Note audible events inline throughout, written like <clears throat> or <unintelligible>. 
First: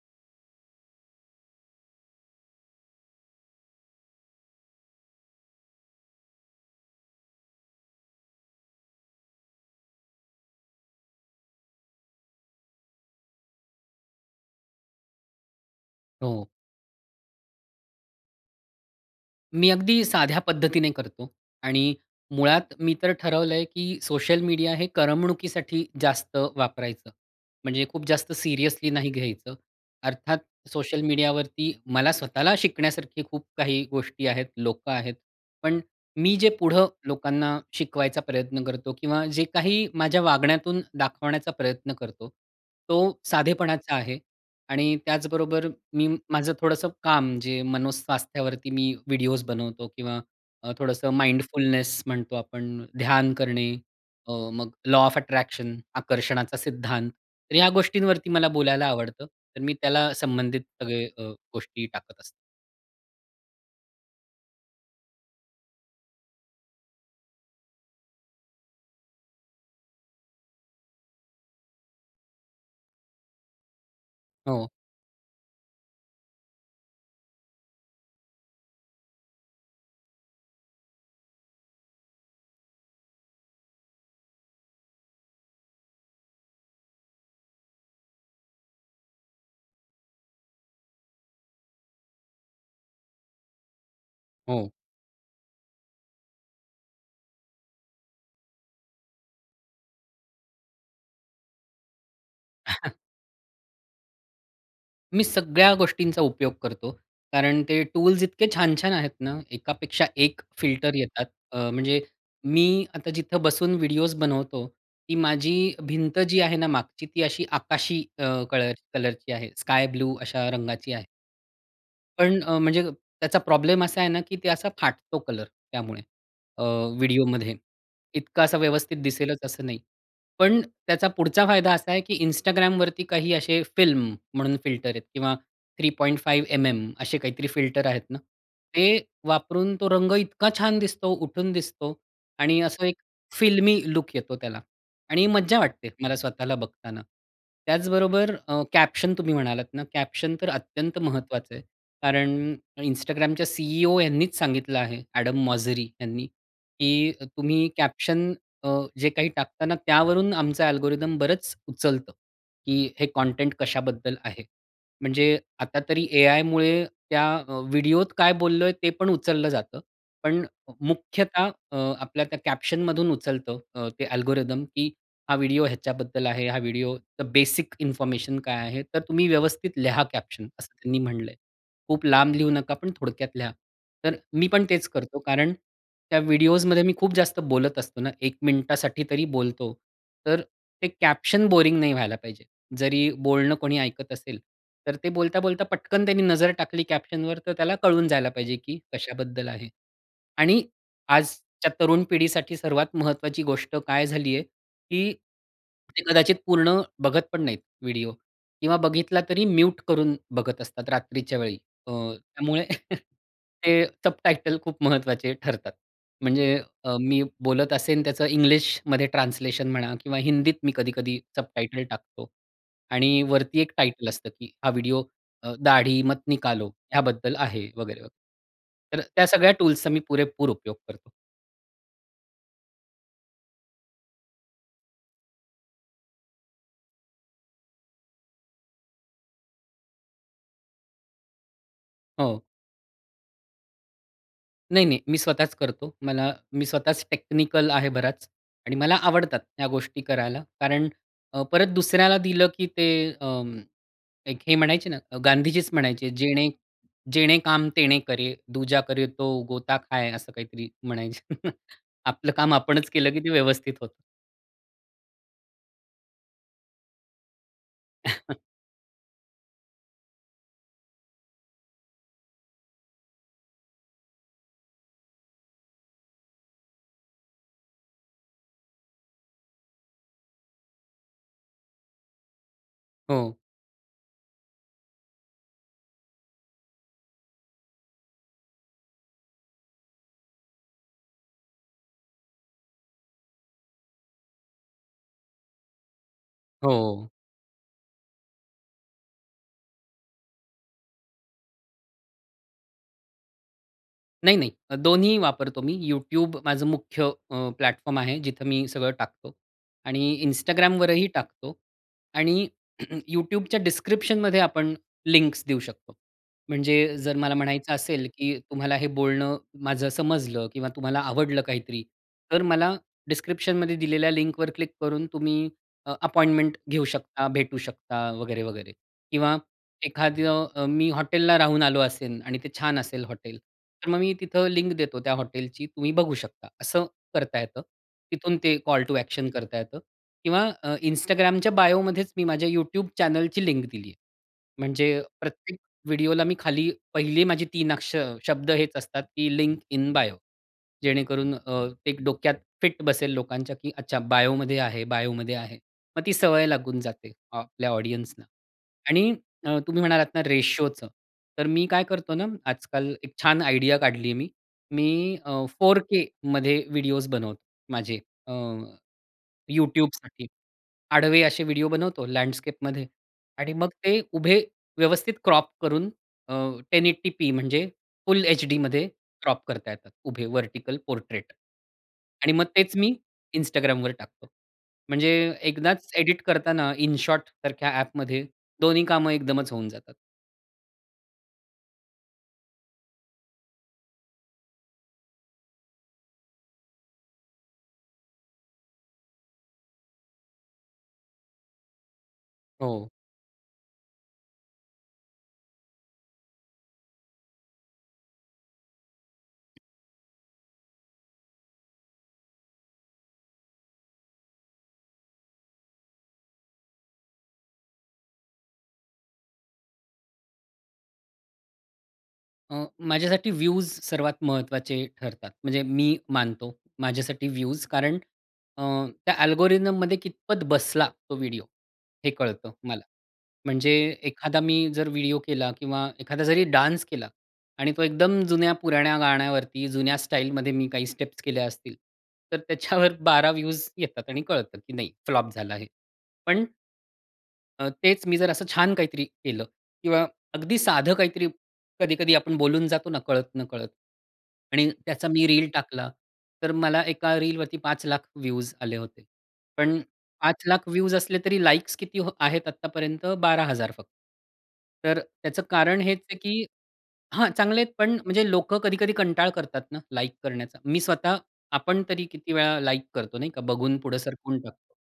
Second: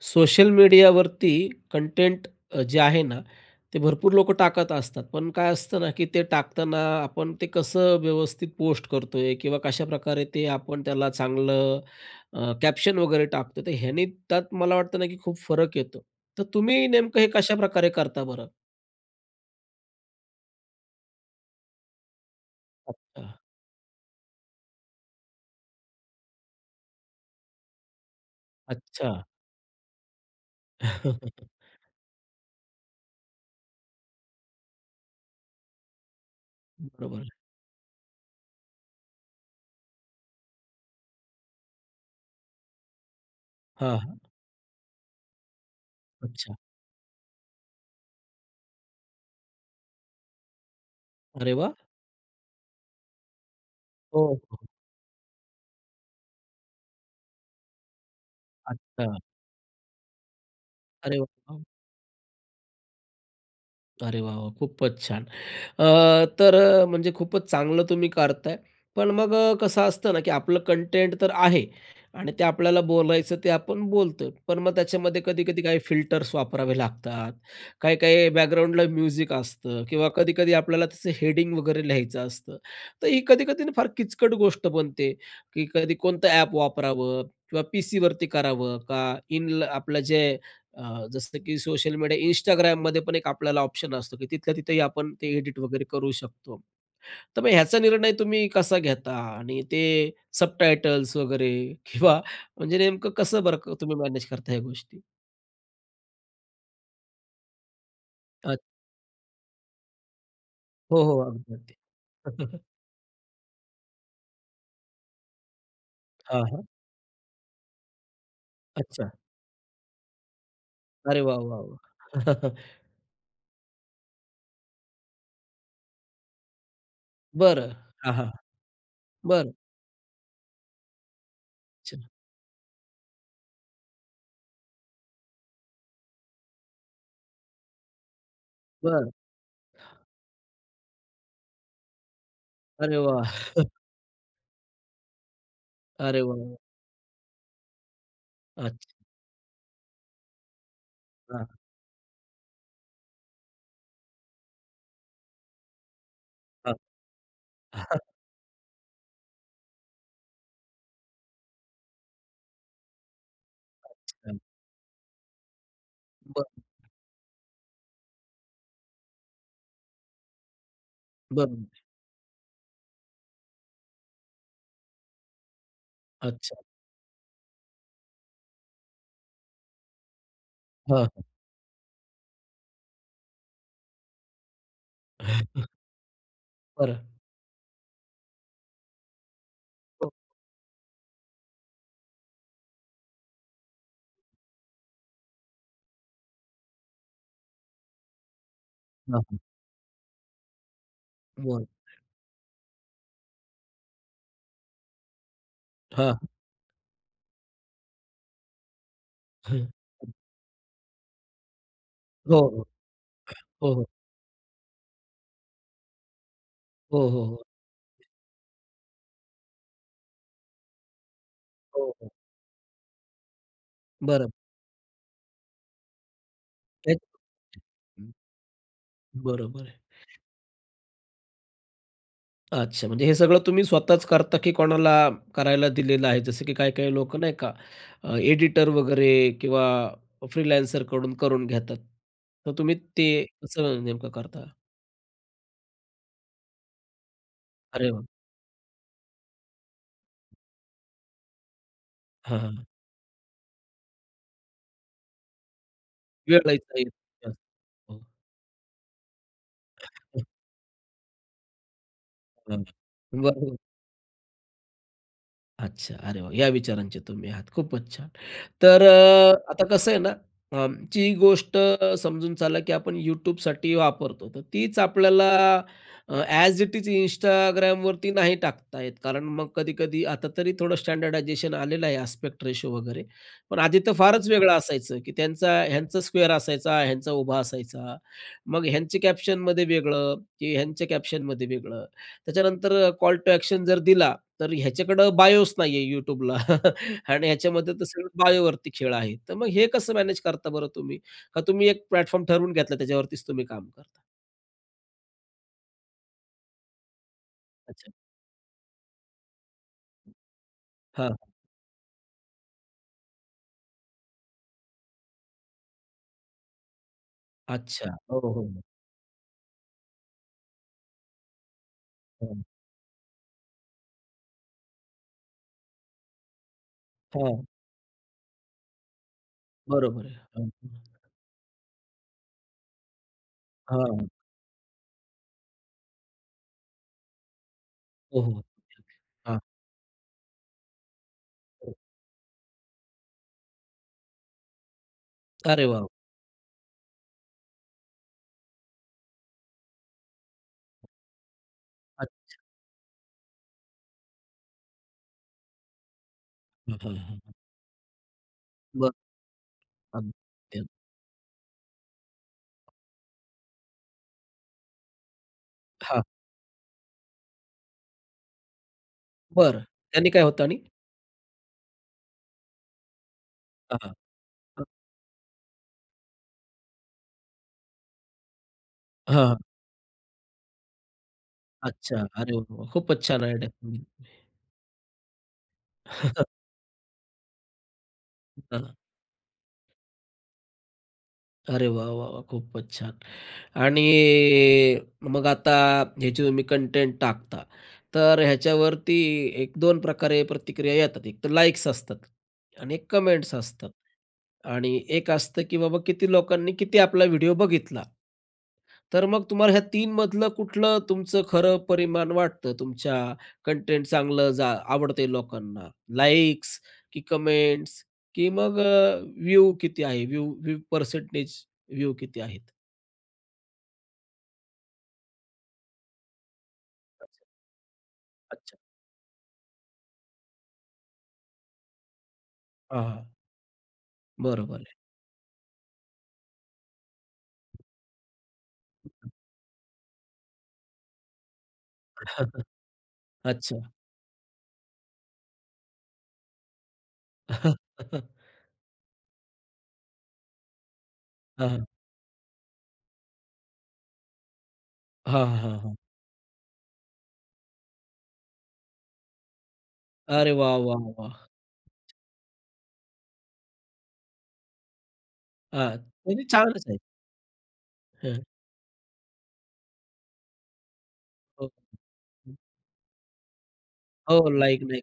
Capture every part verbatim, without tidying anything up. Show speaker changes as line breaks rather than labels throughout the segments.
Social मीडियावरती content अ, जे आहे ना, ते भरपूर लोक टाकत असतात. पण काय असतं ना की ते टाकताना आपण ते कसं व्यवस्थित पोस्ट करतोय किंवा कशाप्रकारे ते आपण त्याला चांगलं अ, कॅप्शन वगैरे टाकतो? तर ह्याने त्यात मला वाटतं ना की खूप फरक येतो. तर
हो.
तुम्ही नेमकं हे कशाप्रकारे करता बरं?
मी अगदी साध्या पद्धतीने करतो. आणि मुळात मी तर
अच्छा.
ठरवलंय, की सोशल मीडिया हे करमणुकीसाठी जास्त वापरायचं. म्हणजे खूप जास्त सीरियसली नाही
अच्छा.
घ्यायचं. अर्थात सोशल मीडियावरती
<chuckles>
मला स्वतःला शिकण्यासारखी खूप काही गोष्टी आहेत, लोकं आहेत. पण मी जे पुढं
बरोबर.
लोकांना शिकवायचा प्रयत्न करतो किंवा जे काही माझ्या वागण्यातून दाखवण्याचा प्रयत्न करतो तो साधेपणाचा
हां, हां.
आहे आणि त्याचबरोबर मी माझं
अच्छा.
थोडंसं काम जे मनोस्वास्थ्यावरती मी व्हिडिओज बनवतो किंवा अ, थोडंसं
अरे वाह!
माइंडफुलनेस म्हणतो आपण ध्यान करणे, अ,
हो, हो.
मग लॉ ऑफ अट्रॅक्शन आकर्षणाचा सिद्धांत. तर या गोष्टींवरती मला बोलायला
अच्छा.
आवडतं. तर मी त्याला संबंधित सगळे
अरे
अ,
वाह!
गोष्टी टाकत असतो.
अरे वाह, वाह! खूपच छान. अ, तर अ, म्हणजे खूपच चांगलं तुम्ही करताय. पण मग कसं असतं ना की आपलं कंटेंट तर आहे. आणि ते आपल्याला बोलायचं ते आपण बोलतो. पण
हो.
मग त्याच्यामध्ये कधी-कधी काही फिल्टर्स वापरावे लागतात, काही-काही बॅकग्राऊंडला म्युझिक असतं किंवा कधी-कधी आपल्याला त्याचं हेडिंग वगैरे लिहायचं असतं. तर ही कधी-कधी फार किचकट गोष्ट बनते, की कधी कोणतं अ‍ॅप वापरावं किंवा पीसीवरती करावं का इन आपलं जे अ, जसं की सोशल मीडिया Instagramमध्ये पण एक आपल्याला ऑप्शन असतो, की तिथल्या
हो.
तिथंही आपण ते एडिट वगैरे करू शकतो. तर मग ह्याचा निर्णय तुम्ही कसा घेता आणि ते सबटायटल्स वगैरे किंवा म्हणजे
<chuckles>
नेमकं कसं बर तुम्ही मॅनेज करता ह्या गोष्टी?
मी सगळ्या गोष्टींचा उपयोग करतो. कारण ते टूल्स इतके
अच
छान-छान आहेत ना एकापेक्षा एक फिल्टर
हो, हो,
येतात.
अगदी,
अ,
अगदी.
म्हणजे
<chuckles>
मी आता जिथं बसून व्हिडिओज बनवतो. ती माझी भिंत जी
हां,
आहे
हां.
ना मागची ती अशी आकाशी अ, कलर
अच्छा.
कलरची आहे. स्काय ब्लू अशा रंगाची आहे.
अरे वाह, वाह, वाह!
पण
<chuckles>
अ, म्हणजे त्याचा प्रॉब्लेम असा आहे ना, की ते असा फाटतो कलर त्यामुळे अ, व्हिडिओमध्ये.
बरं, हां, हां.
इतकं असं व्यवस्थित दिसेलच
बरं.
असं नाही. पण त्याचा पुढचा फायदा असा आहे
अच्छा.
की Instagramवरती काही असे फिल्म म्हणून फिल्टर आहेत किंवा three point five M M असे काहीतरी फिल्टर आहेत ना, ते
बरं.
वापरून तो रंग इतका छान दिसतो, उठून दिसतो. आणि असं
अरे
एक
वाह! <chuckles>
फिल्मी लूक येतो त्याला आणि मज्जा वाटते मला
अरे वाह,
स्वतःला
वाह!
बघताना. त्याचबरोबर अ,
अच्छा.
कॅप्शन तुम्ही म्हणालात ना, कॅप्शन तर अत्यंत महत्त्वाचं
हां.
आहे. कारण Instagramच्या सी-ई-ओ यांनीच सांगितलं आहे. एडम मॉझरी यांनी,
हां.
की तुम्ही
<chuckles>
कॅप्शन अ, जे काही टाकतां ना त्यावरून आमचं अल्गोरिदम बरंच उचलतं, की हे कंटेंट कशाबद्दल
अच्छा.
आहे. म्हणजे आता तरी
बरं.
एआयमुळे त्या अ, व्हिडिओत काय बोललोय ते पण उचललं जातं. पण मुख्यतः
बरोबर
अ,
आहे.
आपल्या त्या कॅप्शनमधून उचलतं अ, ते अल्गोरिदम, की हा व्हिडिओ ह्याच्याबद्दल आहे. हां,
अच्छा.
व्हिडिओ बेसिक इन्फॉर्मेशन काय आहे? तर तुम्ही व्यवस्थित लिहा कॅप्शन असं
हां,
त्यांनी
हां.
म्हटलंय. खूप लांब लिहू नका पण थोडक्यात लिहा. तर मी पण तेच करतो. कारण
<chuckles>
त्या व्हिडिओजमध्ये मी
बरं.
खूप जास्त बोलत असतो ना एक मिनिटासाठी तरी बोलतो.
ओक
तर ते कॅप्शन बोरिंग नाही व्हायला पाहिजे. जरी बोलणं कोणी ऐकत असेल, तर ते बोलता-बोलता पटकन त्यांनी नजर टाकली कॅप्शनवर तर त्याला कळून जायला पाहिजे, की
हां, हां.
कशाबद्दल आहे. आणि
बोलतंय.
आजच्या तरुण पिढीसाठी सर्वात महत्त्वाची गोष्ट काय झाली आहे, की ते
हां, हां.
कदाचित पूर्ण बघत पण नाहीत व्हिडिओ किंवा बघितला तरी म्यूट
<chuckles>
करून बघत असतात रात्रीच्या वेळी. अ,
हो, हो.
त्यामुळे <chuckles>
हो,
ते
हो.
सबटायटल खूप महत्त्वाचे ठरतात. म्हणजे अ,
हो,
मी
हो, हो.
बोलत असेन त्याचं इंग्लिशमध्ये ट्रान्सलेशन म्हणा किंवा हिंदीत मी कधी-कधी
हो,
सबटायटल
हो.
टाकतो आणि वरती एक टायटल असतं,
बरं.
की हा व्हिडिओ दाढी अ, मत निकालो
एक
ह्याबद्दल आहे. वगैरे, वगैरे.
<unintelligible>
तर त्या सगळ्या
बरोबर आहे.
टूल्सचा मी पुरेपूर उपयोग करतो.
अच्छा म्हणजे हे सगळं तुम्ही स्वतःच करता की कोणाला करायला दिलेलं आहे जसं की काही-काही लोक नाही का अ, एडिटर वगैरे किंवा अ, फ्रीलान्सर कडून करून घेतात,
हो.
तर तुम्ही ते कसं नेमकं करता?
नाही नाही, मी स्वतःच करतो. मला मी स्वतःच टेक्निकल आहे
अरे, वाह!
बराच आणि मला आवडतात ह्या गोष्टी करायला. कारण अ, परत दुसऱ्याला
हां,
दिलं
हां, हां.
की ते अं, एक हे म्हणायचे ना, अ, गांधीजीच म्हणायचे, "जेणे जेणे
<unintelligible>
काम तेणे
हो.
करे, दुजा करे तो गोता खाए,"
<chuckles>
असं काहीतरी म्हणायचे. <chuckles> आपलं काम आपणच केलं की
अगदी
ते
बरोबर.
व्यवस्थित होतं.
अच्छा, अरे वाह! या विचारांचे तुम्ही आहात, खूपच छान!
<chuckles>
तर अ, आता कसं आहे ना, अं, जी गोष्ट समजून चला की आपण YouTubeसाठी वापरतो, तर तीच आपल्याला अ, ॲज इट इज Instagramवरती नाही टाकता येत. कारण मग कधी-कधी आता तरी थोडं स्टँडर्डायझेशन आलेलं आहे, आस्पेक्ट रेशिओ वगैरे,
हो.
पण आधी तर फारच वेगळं असायचं की त्यांचा ह्यांचा स्क्वेअर असायचा, ह्यांचा उभा असायचा. मग ह्यांच्या कॅप्शनमध्ये वेगळं की ह्यांच्या कॅप्शनमध्ये वेगळं. त्याच्यानंतर अ, कॉल टू ॲक्शन जर दिला, तर ह्याच्याकडं बायोच नाहीये YouTubeला
हो,
<chuckles>
ओ.
आणि ह्याच्यामध्ये तर सगळं बायोवरती खेळ आहे. तर मग हे कसं मॅनेज करता बरं तुम्ही? का तुम्ही एक प्लॅटफॉर्म ठरवून घेतला, त्याच्यावरतीच तुम्ही काम करता?
नाही नाही, अ, दोन्ही वापरतो मी. YouTube माझं मुख्य अ,
अच्छा.
प्लॅटफॉर्म आहे, जिथं मी सगळं टाकतो आणि
हं.
Instagramवरही
हां.
टाकतो आणि <clears throat> YouTubeच्या डिस्क्रिप्शनमध्ये आपण लिंक्स देऊ शकतो. म्हणजे जर मला म्हणायचं
अच्छा,
असेल
हो, हो,
की
हो.
तुम्हाला हे बोलणं माझं समजलं किंवा तुम्हाला आवडलं काहीतरी,
हं.
तर मला डिस्क्रिप्शनमध्ये दिलेल्या लिंकवर क्लिक करून तुम्ही अ, अपॉइंटमेंट घेऊ शकता,
हां.
भेटू शकता, वगैरे-वगैरे. किंवा
बरोबर आहे.
एखादं अ, मी
अगदी.
हॉटेलला राहून आलो असेन आणि ते छान असेल हॉटेल, तर मग
हां.
मी तिथं लिंक देतो त्या हॉटेलची तुम्ही बघू शकता, असं करता येतं. तिथून,
ओहो.
ते कॉल टू ॲक्शन
हां.
करता येतं किंवा अ, Instagramच्या
हो.
बायोमध्येच मी माझ्या YouTube चॅनलची लिंक दिली आहे. म्हणजे प्रत्येक
अरे, वाव!
व्हिडिओला मी खाली पहिली माझी तीन अक्ष शब्द हेच असतात, की लिंक इन बायो,
हं.
जेणेकरून अ, ते डोक्यात
अच्छा.
फिट बसेल लोकांच्या की अच्छा, बायोमध्ये आहे, बायोमध्ये आहे. मग ती सवय
हां,
लागून
हां,
जाते
हां, हां.
आपल्या ऑडियन्सना.
बरं.
आणि अ, तुम्ही म्हणालात
अगदी,
ना
अग
रेशिओचं, तर मी काय करतो ना आजकाल एक छान आयडिया काढलीये मी. मी अ, फोर
हां.
के मध्ये व्हिडिओज बनवतो माझे अ,
बरं. त्यांनी काय
YouTubeसाठी,
होतं आणि?
आडवे असे व्हिडिओ बनवतो लँडस्केपमध्ये. आणि मग
हां, हां.
ते उभे
हं.
व्यवस्थित क्रॉप करून अ, टेन एटी पी, म्हणजे फुल एचडीमध्ये क्रॉप
हां.
करता येतात, उभे, व्हर्टिकल पोर्ट्रेट.
अच्छा.
आणि
अरे, वाह!
मग
वाह!
तेच मी
खूपच छान आयडिया तुमची.
Instagramवर टाकतो. म्हणजे एकदाच एडिट
<chuckles>
करताना InShotसारख्या ॲपमध्ये
अ, हां.
दोन्ही कामं एकदमच होऊन जातात.
अरे वा! वा! वा! खूपच छान! आणि मग आता ह्याची तुम्ही कंटेंट टाकता, तर ह्याच्यावरती एक-दोन प्रकारे प्रतिक्रिया येतात. एक तर लाईक्स असतात आणि
हो.
कमेंट्स असतात आणि एक असतं की बाबा, किती लोकांनी किती आपला व्हिडिओ बघितला. तर मग तुम्हाला ह्या तीन मधलं कुठलं तुमचं खरं परिमाण वाटतं तुमच्या कंटेंट चांगलं जा आवडतंय लोकांना? लाईक्स की कमेंट्स की मग अ, व्ह्यू किती आहे, व्ह्यू व्ह्यू परसेंटेज व्ह्यू किती आहेत?
अं, माझ्यासाठी व्यूज सर्वात महत्त्वाचे ठरतात, म्हणजे मी मानतो
<unintelligible>
माझ्यासाठी व्यूज, कारण
अच्छा.
अ, त्या अल्गोरिदममध्ये कितपत बसला तो व्हिडिओ, हे कळतं मला.
हां, हां.
म्हणजे एखादा
बरोबर
मी
आहे.
जर व्हिडिओ केला किंवा एखादा जरी डान्स केला आणि तो एकदम जुन्या-पुराण्या गाण्यावरती जुन्या स्टाईलमध्ये मी काही स्टेप्स केल्या असतील, तर त्याच्यावर
<chuckles>
बारा
अच्छा.
व्यूज येतात आणि कळतं, की नाही फ्लॉप झालं आहे, पण अ, तेच मी जर असं
<laughs>
छान काहीतरी केलं किंवा अगदी साधं काहीतरी
हां, हां.
कधी-कधी आपण बोलून जातो कळत-नकळत आणि त्याचा
हां,
मी रील
हां, हां.
टाकला तर मला एका रीलवरती पाच लाख व्ह्यूज आले होते. पण
अरे
पाच
वाह!
लाख
वाह!
व्ह्यूज
वाह!
असले,
खूपच
तरी लाईक्स
छान.
किती आहेत आत्तापर्यंत? बारा हजार फक्त् तर त्याचं
अ,
कारण हेच आहे,
तरी
की
छानच आहे.
हां, चांगले आहेत पण
हं.
म्हणजे लोकं कधी-कधी कंटाळा करतात ना लाईक करण्याचा. मी स्वतः,
ओके,
आपण तरी किती
हं.
वेळा लाईक करतो, नाही का? बघून पुढे
हो,
सरकून
लाईक
टाकतो.
नाही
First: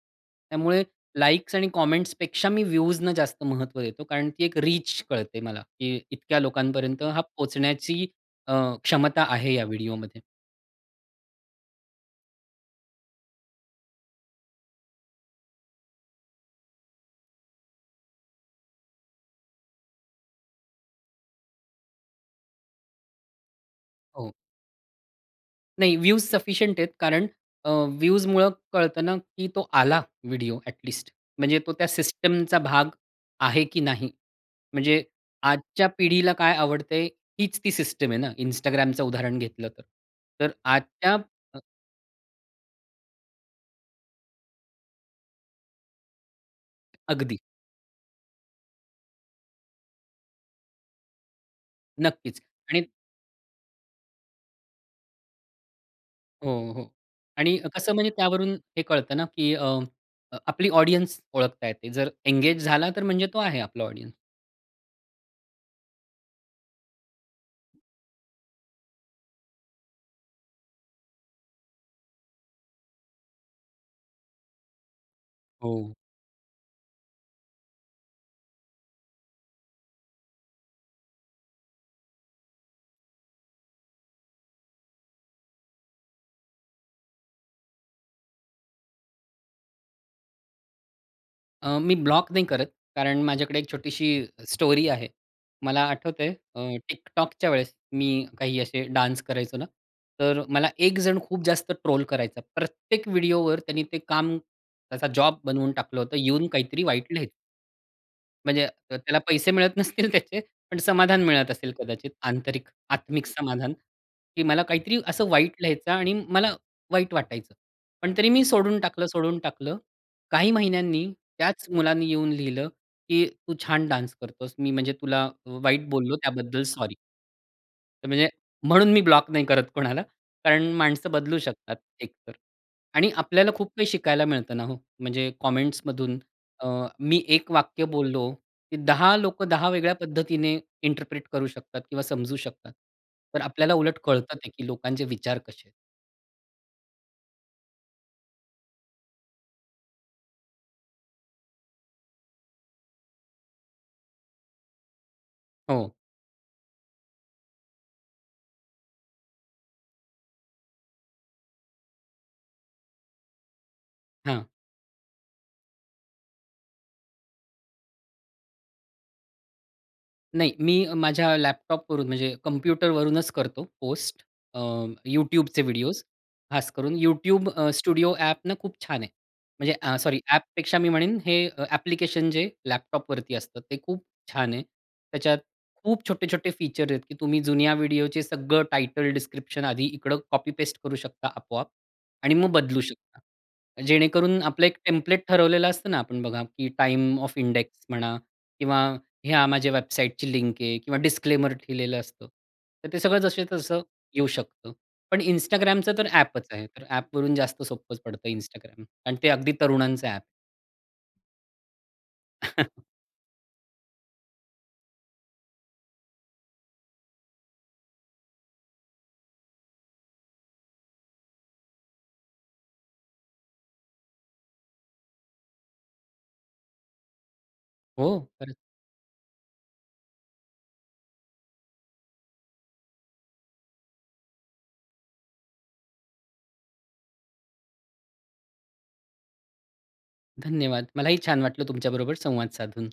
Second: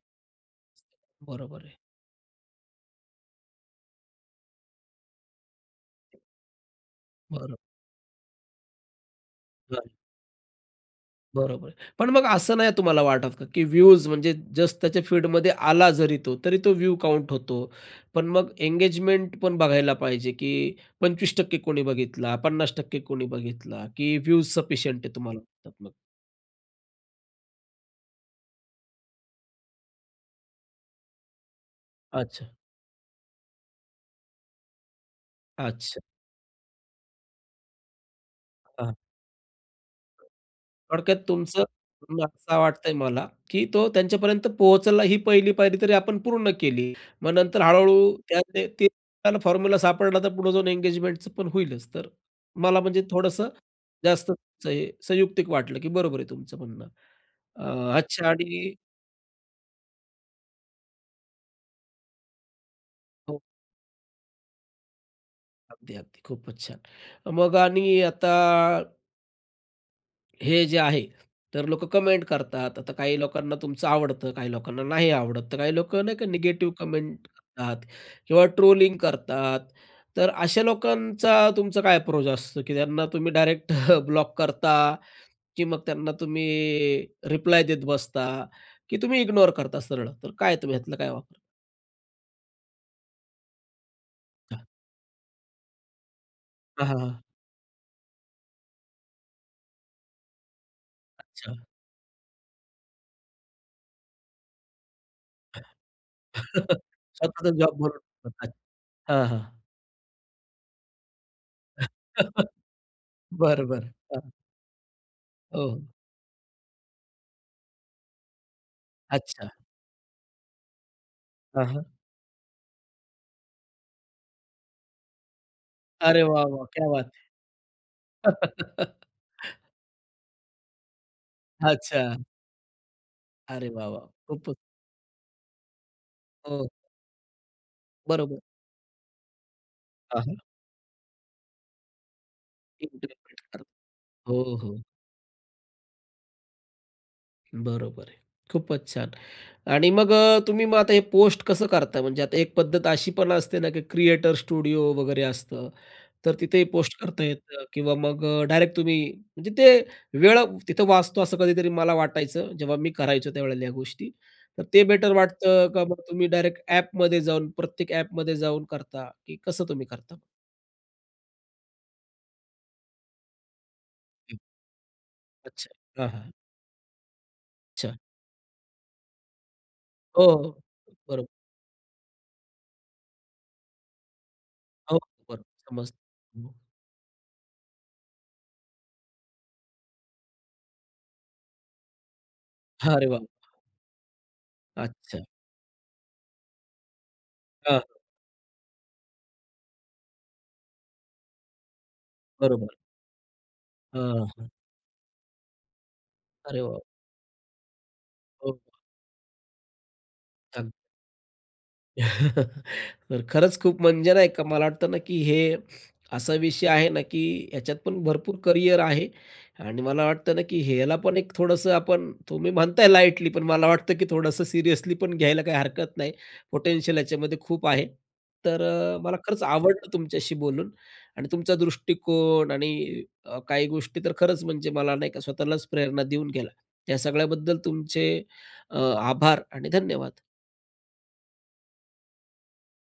त्यामुळे लाईक्स
बरोबर
आणि
आहे.
कामेंट्सपेक्षा मी व्ह्यूजना जास्त महत्त्व देतो, कारण ती एक रीच कळते मला की इतक्या लोकांपर्यंत हा
बरं.
पोहोचण्याची अ, क्षमता आहे या
बरोबर.
व्हिडिओमध्ये.
बरोबर आहे. पण मग असं नाही तुम्हाला वाटतं का? की व्हूज म्हणजे जस्ट त्याच्या फीडमध्ये आला जरी तो, तरी तो व्यू काउंट होतो, पण मग एंगेजमेंट पण बघायला पाहिजे, की पंचवीस टक्के कोणी बघितला, पन्नास टक्के कोणी बघितला, की
हो.
व्हूज सफिशियंट आहे तुम्हाला <unintelligible> मग?
नाही व्हूज सफिशियंट आहेत. कारण अ, व्हूजमुळं कळतं ना की तो आला व्हिडिओ ॲट लीस्ट. म्हणजे तो त्या
अच्छा.
सिस्टीमचा भाग आहे की नाही? म्हणजे आजच्या
अच्छा.
पिढीला काय आवडतंय? हीच ती सिस्टीम आहे ना.
हां.
Instagramचं उदाहरण घेतलं तर. आजच्या
थोडक्यात
अ
तुमचं <unintelligible> असं वाटतंय मला, की तो त्यांच्यापर्यंत पोहोचला ही पहिली पायरी तरी आपण पूर्ण केली. मग
अगदी.
नंतर हळू-हळू त्यात ते त्याला फॉर्म्युला सापडला. तर पुढे जाऊन एन्गेजमेंटचं पण होईलच. तर
नक्कीच.
मला
आणि
म्हणजे थोडंसं जास्त संयु संयुक्तिक वाटलं, की बरोबर आहे
हो,
तुमचं म्हणणं.
हो आणि अ, कसं
अ,
म्हणजे
अच्छा
त्यावरून
आणि
हे कळतं ना, की अ, अ, आपली ऑडियन्स ओळखता येते. जर एन्गेज झाला तर म्हणजे तो
हो.
आहे आपला ऑडियन्स.
अगदी, अगदी, खूपच छान. मग आणि आता हे जे आहे. तर लोक कमेंट करतात. आता काही लोकांना तुमचं आवडतं, काही लोकांना नाही आवडत, तर काही लोक
हो.
नाही का निगेटिव्ह कमेंट करतात किंवा ट्रोलिंग करतात, तर अशा लोकांचा तुमचा काय अप्रोच असतो, की त्यांना तुम्ही डायरेक्ट <chuckles> ब्लॉक करता की मग त्यांना तुम्ही रिप्लाय देत बसता की तुम्ही इग्नोर करता सरळं? तर काय तुम्ही ह्यातलं काय वापर
अ, मी ब्लॉक नाही करत. कारण माझ्याकडे एक छोटीशी
हां.
स्टोरी आहे. मला आठवतंय अ,
हां, हां, हां.
TikTokच्या वेळेस मी काही असे डान्स करायचो ना, तर मला एकजण खूप
अच्छा.
जास्त ट्रोल करायचा, प्रत्येक व्हिडिओवर त्यांनी ते काम त्याचा जॉब बनवून टाकलं होतं येऊन
<chuckles>
काहीतरी वाईट लिहायचं.
स्वतःचाच जॉब बनवून <unintelligible>
म्हणजे अ, त्याला
हां, हां.
पैसे मिळत नसतील त्याचे. पण समाधान मिळत असेल कदाचित.
<chuckles>
आंतरिक, आत्मिक
बरं,
समाधान,
बरं, हां.
की मला काहीतरी असं वाईट
हो.
लिहायचा आणि मला वाईट वाटायचं. पण तरी मी सोडून टाकलं, सोडून
अच्छा.
टाकलं. काही महिन्यांनी
हां,
त्याच
हां.
मुलाने येऊन लिहिलं, की तू छान डान्स करतोस. मी म्हणजे तुला अ, वाईट बोललो
अरे, वाह!
त्याबद्दल
वाह! क्या
सॉरी.
बात
तर म्हणजे म्हणून
है!
मी ब्लॉक नाही करत कोणाला. कारण माणसं बदलू शकतात
अच्छा.
एकतर आणि आपल्याला
अरे,
खूप काही
वाह! वाह!
शिकायला
खूपच
मिळतं ना हो, म्हणजे कॉमेंट्समधून. अ,
हो.
मी एक वाक्य बोललो,
बरोबर.
की दहा लोक दहा वेगळ्या
हां. हं.
पद्धतीने इंटरप्रेट करू शकतात किंवा समजू शकतात.
एकतरी
तर आपल्याला उलट
<unintelligible>
कळतं
हो,
ते, की
हो.
लोकांचे विचार कसे आहेत.
बरोबर आहे. खूपच छान आणि मग अ, तुम्ही मग आता हे पोस्ट कसं करताय म्हणजे आता एक पद्धत अशी पण असते ना की क्रिएटर स्टुडिओ वगैरे असतं.
हो.
तर तिथे पोस्ट करता येतं किंवा मग अ, डायरेक्ट तुम्ही म्हणजे ते वेळ तिथं वाचतो असं कधीतरी मला वाटायचं जेव्हा मी करायचो त्यावेळेला ह्या गोष्टी.
हां.
तर ते बेटर वाटतं का मग तुम्ही डायरेक्ट ॲपमध्ये जाऊन प्रत्येक ॲपमध्ये जाऊन करता? की कसं तुम्ही करता मग?
नाही, मी माझ्या लॅपटॉपवरून म्हणजे कॉम्प्युटरवरूनच करतो पोस्ट.
हं.
अ, YouTubeचे
अच्छा,
व्हिडिओस.
हां, हां.
खासकरून YouTube अ,
अच्छा.
स्टुडिओ ॲप ना खूप छान आहे. म्हणजे अ, सॉरी
हो, हो.
ॲपपेक्षा मी म्हणेन
बरोबर.
हे ॲप्लिकेशन जे लॅपटॉपवरती असतं ते खूप छान आहे.
हो,
त्याच्यात
बरोबर, समजतो.
खूप छोटे-छोटे
<unintelligible>
फीचर्स आहेत की तुम्ही जुन्या व्हिडिओचे सगळं टायटल डिस्क्रिप्शन आधी इकडं कॉपी पेस्ट करू शकता आपोआप आणि मग बदलू
अरे
शकता.
वाह!
जेणेकरून आपलं एक
अच्छा.
टेम्प्लेट ठरवलेलं असतं ना आपण बघा की टाइम ऑफ
हां.
इंडेक्स म्हणा किंवा ह्या माझ्या वेबसाईटची लिंक आहे किंवा डिस्क्लेमर केलेलं असतं.
बरोबर.
तर ते सगळं जसंच्या तसं
अ,
येऊ
हां.
शकतं. पण Instagramच तर ॲपच
अरे
आहे
वाह!
तर ॲपवरून जास्त सोप्पंच पडतं
<unintelligible>
Instagram आणि ते अगदी तरुणांचं ॲप.
अग <chuckles>
<chuckles>
तर खरंच खूप म्हणजे नाही का मला वाटतं ना, की हे असा विषय आहे ना, की ह्याच्यात पण भरपूर करियर आहे आणि मला वाटतं ना, की ह्याला पण एक थोडंसं आपण तुम्ही म्हणताय लाईटली पण मला वाटतं, की थोडंसं सीरियसली पण घ्यायला काही हरकत नाही. पोटेन्शियल याच्यामध्ये खूप आहे.
हो, खरंच.
तर अ, मला खरंच आवडलं तुमच्याशी बोलून आणि तुमचा दृष्टिकोन आणि अ, काही गोष्टी तर खरंच म्हणजे मला नाही का स्वतःलाच प्रेरणा देऊन गेला त्या सगळ्याबद्दल तुमचे अ, आभार आणि धन्यवाद.
धन्यवाद. मलाही छान वाटलं तुमच्याबरोबर संवाद साधून.